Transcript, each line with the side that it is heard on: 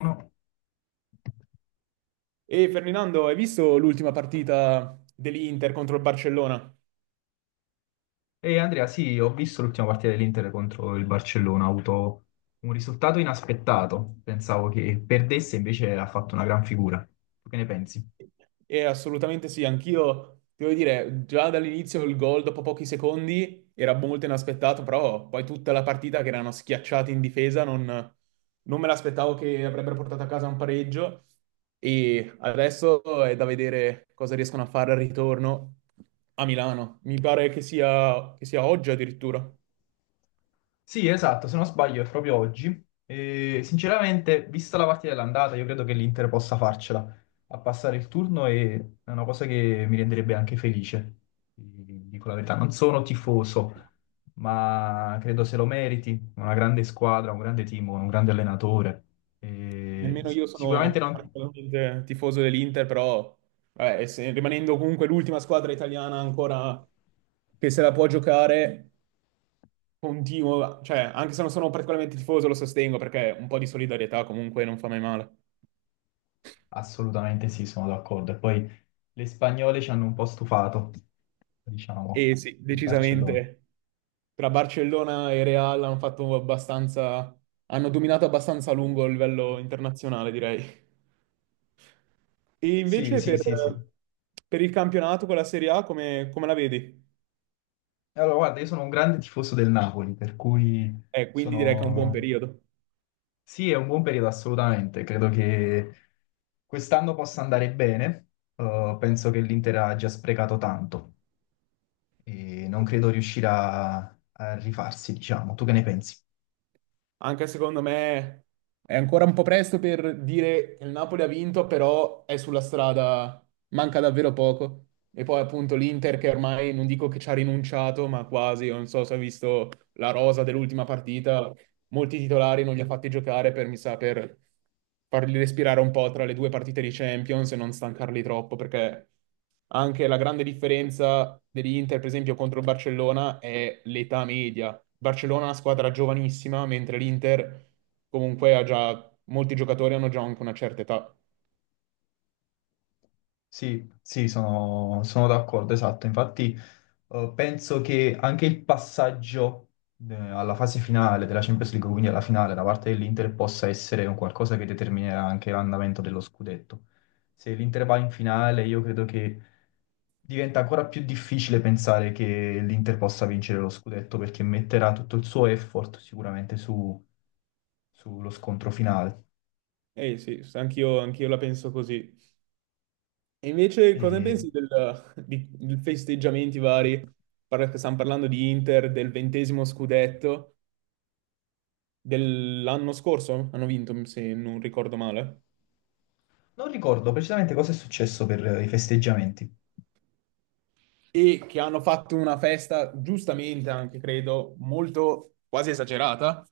left: No.
right: E Ferdinando, hai visto l'ultima partita dell'Inter contro il Barcellona?
left: E Andrea, sì, ho visto l'ultima partita dell'Inter contro il Barcellona, ha avuto un risultato inaspettato. Pensavo che perdesse, invece ha fatto una gran figura. Tu che ne pensi?
right: E assolutamente sì, anch'io, ti devo dire, già dall'inizio il gol dopo pochi secondi era molto inaspettato, però poi tutta la partita che erano schiacciati in difesa non me l'aspettavo che avrebbero portato a casa un pareggio e adesso è da vedere cosa riescono a fare al ritorno a Milano. Mi pare che sia oggi addirittura.
left: Sì, esatto, se non sbaglio è proprio oggi. E, sinceramente, vista la partita dell'andata, io credo che l'Inter possa farcela a passare il turno e è una cosa che mi renderebbe anche felice, ti dico la verità. Non sono tifoso, ma credo se lo meriti. Una grande squadra, un grande team, un grande allenatore. E
right: Nemmeno io
left: sicuramente
right: sono
left: non...
right: particolarmente tifoso dell'Inter, però vabbè, rimanendo comunque l'ultima squadra italiana ancora che se la può giocare, continuo, cioè anche se non sono particolarmente tifoso lo sostengo perché un po' di solidarietà comunque non fa mai male.
left: Assolutamente sì, sono d'accordo. E poi le spagnole ci hanno un po' stufato, diciamo,
right: E sì,
left: il Barcellona.
right: decisamente tra Barcellona e Real hanno fatto abbastanza, hanno dominato abbastanza a lungo a livello internazionale, direi. E
left: Sì,
right: invece
left: sì, sì, sì.
right: per il campionato con la Serie A come la vedi?
left: Allora, guarda, io sono un grande tifoso del Napoli, per cui
right: E quindi direi che è un buon No.
left: sono...
right: periodo.
left: Sì, è un buon periodo assolutamente, credo che quest'anno possa andare bene. Penso che l'Inter ha già sprecato tanto e non credo riuscirà a rifarsi, diciamo. Tu che ne pensi?
right: Anche secondo me è ancora un po' presto per dire che il Napoli ha vinto, però è sulla strada, manca davvero poco. E poi appunto l'Inter che ormai non dico che ci ha rinunciato, ma quasi, non so se ha visto la rosa dell'ultima partita, molti titolari non li ha fatti giocare per, mi sa, per farli respirare un po' tra le due partite di Champions e non stancarli troppo, perché anche la grande differenza dell'Inter, per esempio, contro il Barcellona è l'età media. Il Barcellona è una squadra giovanissima, mentre l'Inter comunque ha già, molti giocatori hanno già anche una certa età.
left: Sì, sì, sono d'accordo, esatto. Infatti penso che anche il passaggio alla fase finale della Champions League, quindi alla finale da parte dell'Inter, possa essere un qualcosa che determinerà anche l'andamento dello scudetto. Se l'Inter va in finale, io credo che diventa ancora più difficile pensare che l'Inter possa vincere lo scudetto perché metterà tutto il suo effort sicuramente sullo scontro finale.
right: Eh sì, anch'io la penso così. E invece cosa ne
left: E
right: pensi di festeggiamenti vari? Stiamo parlando di Inter, del 20° scudetto. Dell'anno scorso hanno vinto, se non ricordo male,
left: non ricordo precisamente cosa è successo per i festeggiamenti.
right: e che hanno fatto una festa, giustamente anche credo, molto quasi esagerata.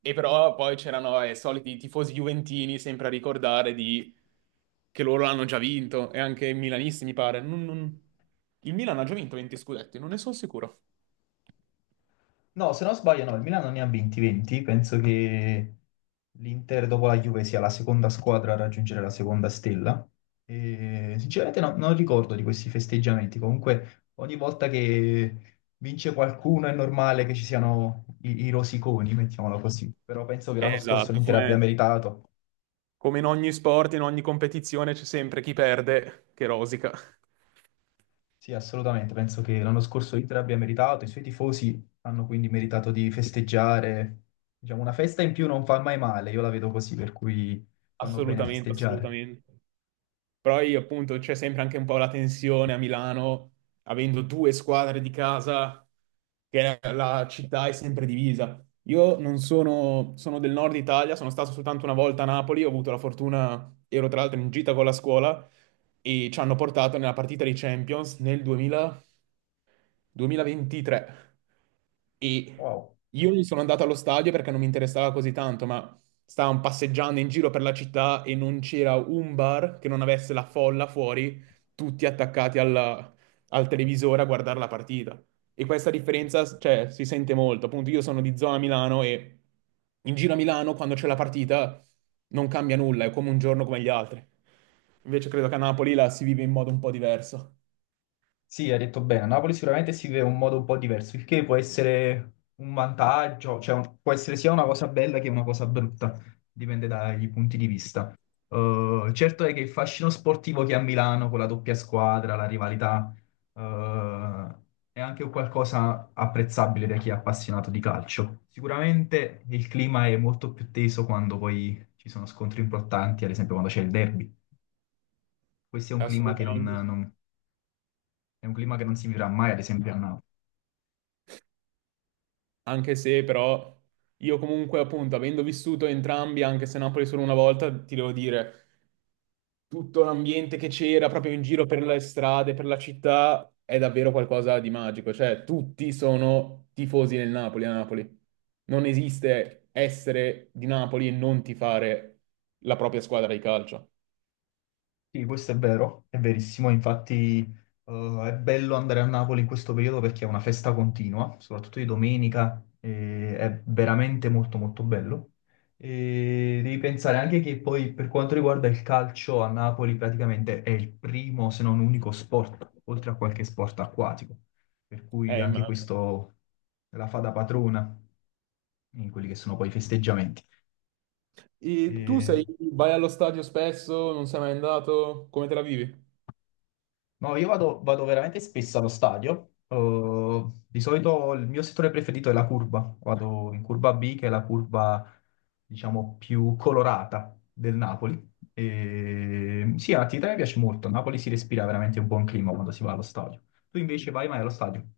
right: E però poi c'erano i soliti tifosi juventini sempre a ricordare di... che loro l'hanno già vinto, e anche i milanisti, mi pare. Il Milan ha già vinto 20 scudetti, non ne sono sicuro.
left: No, se non sbaglio, no, il Milano ne ha 20-20, penso che l'Inter dopo la Juve sia la seconda squadra a raggiungere la seconda stella. E, sinceramente non ricordo di questi festeggiamenti, comunque ogni volta che vince qualcuno è normale che ci siano i rosiconi, mettiamola così, però penso che l'anno scorso
right: Esatto,
left: l'Inter abbia
right: come,
left: meritato.
right: come in ogni sport, in ogni competizione c'è sempre chi perde che rosica.
left: Sì, assolutamente. Penso che l'anno scorso l'Inter abbia meritato, i suoi tifosi hanno quindi meritato di festeggiare. Diciamo, una festa in più non fa mai male, io la vedo così, per cui fanno bene a
right: Assolutamente,
left: festeggiare.
right: assolutamente. Però io appunto c'è sempre anche un po' la tensione a Milano, avendo due squadre di casa, che la città è sempre divisa. Io non sono, sono del nord Italia, sono stato soltanto una volta a Napoli, ho avuto la fortuna, ero tra l'altro in gita con la scuola e ci hanno portato nella partita di Champions nel duemila 2023 e
left: Wow.
right: io non sono andato allo stadio perché non mi interessava così tanto, ma stavamo passeggiando in giro per la città e non c'era un bar che non avesse la folla fuori, tutti al televisore a guardare la partita. E questa differenza, cioè, si sente molto. Appunto, io sono di zona Milano e in giro a Milano, quando c'è la partita, non cambia nulla, è come un giorno come gli altri. Invece credo che a Napoli la si vive in modo un po' diverso.
left: Sì, hai detto bene, a Napoli sicuramente si vive in un modo un po' diverso, il che può essere un vantaggio, cioè può essere sia una cosa bella che una cosa brutta, dipende dai punti di vista. Certo è che il fascino sportivo che ha Milano con la doppia squadra, la rivalità, eh, è anche un qualcosa apprezzabile da chi è appassionato di calcio. Sicuramente il clima è molto più teso quando poi ci sono scontri importanti, ad esempio quando c'è il derby. Questo è un clima che
right: Assolutamente.
left: è un clima che non si vivrà mai, ad esempio, a Napoli.
right: Anche se però io comunque appunto avendo vissuto entrambi, anche se Napoli solo una volta, ti devo dire, tutto l'ambiente che c'era proprio in giro per le strade, per la città, è davvero qualcosa di magico. Cioè tutti sono tifosi del Napoli a Napoli. Non esiste essere di Napoli e non tifare la propria squadra di calcio.
left: Sì, questo è vero, è verissimo, infatti è bello andare a Napoli in questo periodo perché è una festa continua, soprattutto di domenica, e è veramente molto molto bello. E devi pensare anche che poi per quanto riguarda il calcio a Napoli praticamente è il primo se non unico sport, oltre a qualche sport acquatico, per cui anche
right: Immagino.
left: questo la fa da padrona in quelli che sono poi i festeggiamenti.
right: E tu
left: E
right: sei, vai allo stadio spesso, non sei mai andato, come te la vivi?
left: no, io vado veramente spesso allo stadio. Di solito il mio settore preferito è la curva. Vado in curva B, che è la curva, diciamo, più colorata del Napoli. E... sì, è un'attività che mi piace molto. A Napoli si respira veramente un buon clima quando si va allo stadio. Tu invece vai mai allo stadio?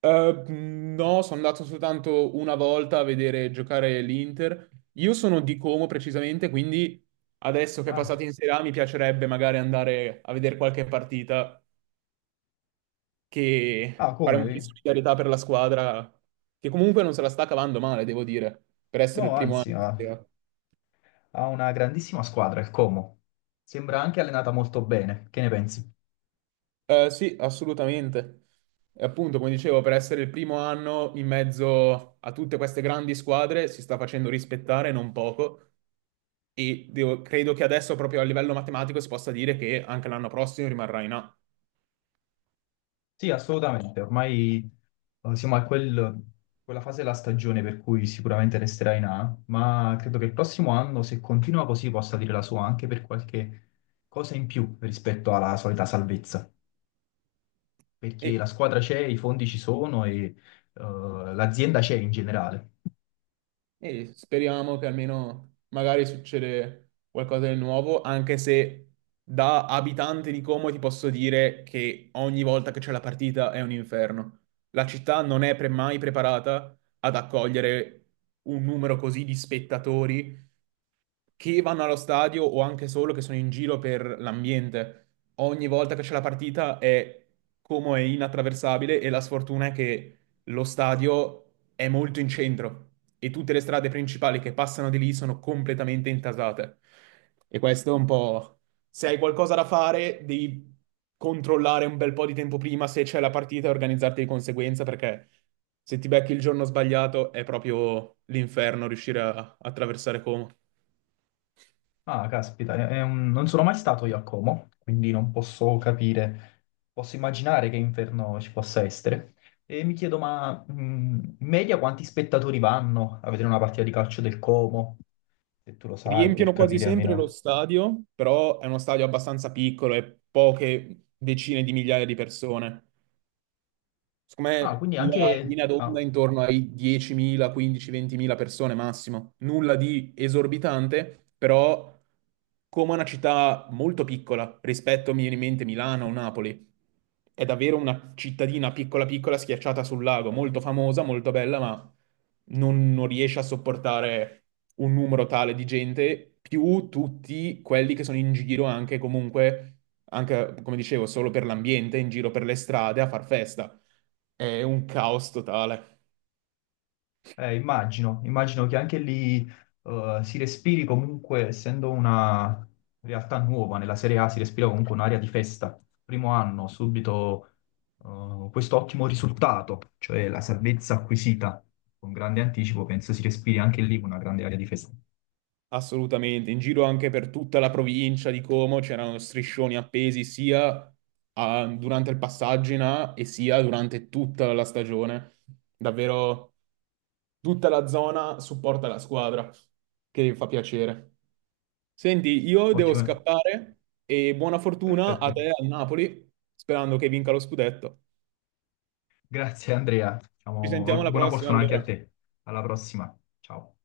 right: No, sono andato soltanto una volta a vedere giocare l'Inter. Io sono di Como precisamente, quindi adesso che è
left: Ah.
right: passato in Serie A mi piacerebbe magari andare a vedere qualche partita che
left: Ah,
right: fare un po' di
left: come?
right: solidarietà per la squadra, che comunque non se la sta cavando male, devo dire, per essere il
left: No,
right: primo anno
left: anzi,
right: in Serie
left: ha
right: A.
left: ha una grandissima squadra, il Como. Sembra anche allenata molto bene. Che ne pensi?
right: Sì, assolutamente. E appunto, come dicevo, per essere il primo anno in mezzo a tutte queste grandi squadre si sta facendo rispettare non poco. E credo che adesso, proprio a livello matematico, si possa dire che anche l'anno prossimo rimarrà in A.
left: Sì, assolutamente. Ormai siamo a quella fase della stagione per cui sicuramente resterà in A, ma credo che il prossimo anno, se continua così, possa dire la sua anche per qualche cosa in più rispetto alla solita salvezza, perché la
right: E
left: squadra c'è, i fondi ci sono e eh, l'azienda c'è in generale.
right: E speriamo che almeno magari succede qualcosa di nuovo, anche se da abitante di Como ti posso dire che ogni volta che c'è la partita è un inferno. La città non è pre- mai preparata ad accogliere un numero così di spettatori che vanno allo stadio o anche solo che sono in giro per l'ambiente. Ogni volta che c'è la partita è come è inattraversabile e la sfortuna è che lo stadio è molto in centro e tutte le strade principali che passano di lì sono completamente intasate. E questo è un po'... Se hai qualcosa da fare, devi controllare un bel po' di tempo prima se c'è la partita e organizzarti di conseguenza perché... Se ti becchi il giorno sbagliato è proprio l'inferno riuscire a attraversare Como.
left: Ah, caspita, non sono mai stato io a Como, quindi non posso capire, posso immaginare che inferno ci possa essere. E mi chiedo, ma in media quanti spettatori vanno a vedere una partita di calcio del Como, se tu lo sai, per
right: Riempiono quasi
left: capire
right: sempre lo
left: almeno.
right: stadio, però è uno stadio abbastanza piccolo e poche decine di migliaia di persone. Secondo
left: Ah,
right: me
left: quindi
right: la
left: anche,
right: linea d'onda è intorno ai 10.000, 15, 20.000 persone massimo. Nulla di esorbitante, però come una città molto piccola rispetto, mi viene in mente, Milano o Napoli. È davvero una cittadina piccola piccola schiacciata sul lago, molto famosa, molto bella, ma non riesce a sopportare un numero tale di gente, più tutti quelli che sono in giro anche comunque, anche come dicevo, solo per l'ambiente, in giro per le strade a far festa. È un caos totale,
left: immagino, che anche lì si respiri comunque, essendo una realtà nuova, nella Serie A si respira comunque un'area di festa. Primo anno, subito questo ottimo risultato, cioè la salvezza acquisita con grande anticipo, penso si respiri anche lì una grande area di festa.
right: assolutamente. In giro anche per tutta la provincia di Como c'erano striscioni appesi sia durante il passaggio in A e sia durante tutta la stagione. Davvero tutta la zona supporta la squadra, che fa piacere. Senti, io devo
left: Ottimo,
right: scappare e buona fortuna a te
left: perfetto.
right: al Napoli, sperando che vinca lo scudetto.
left: Grazie Andrea,
right: Ci
left: diciamo,
right: sentiamo alla
left: buona
right: prossima
left: fortuna anche a
right: allora.
left: te. Alla prossima, ciao.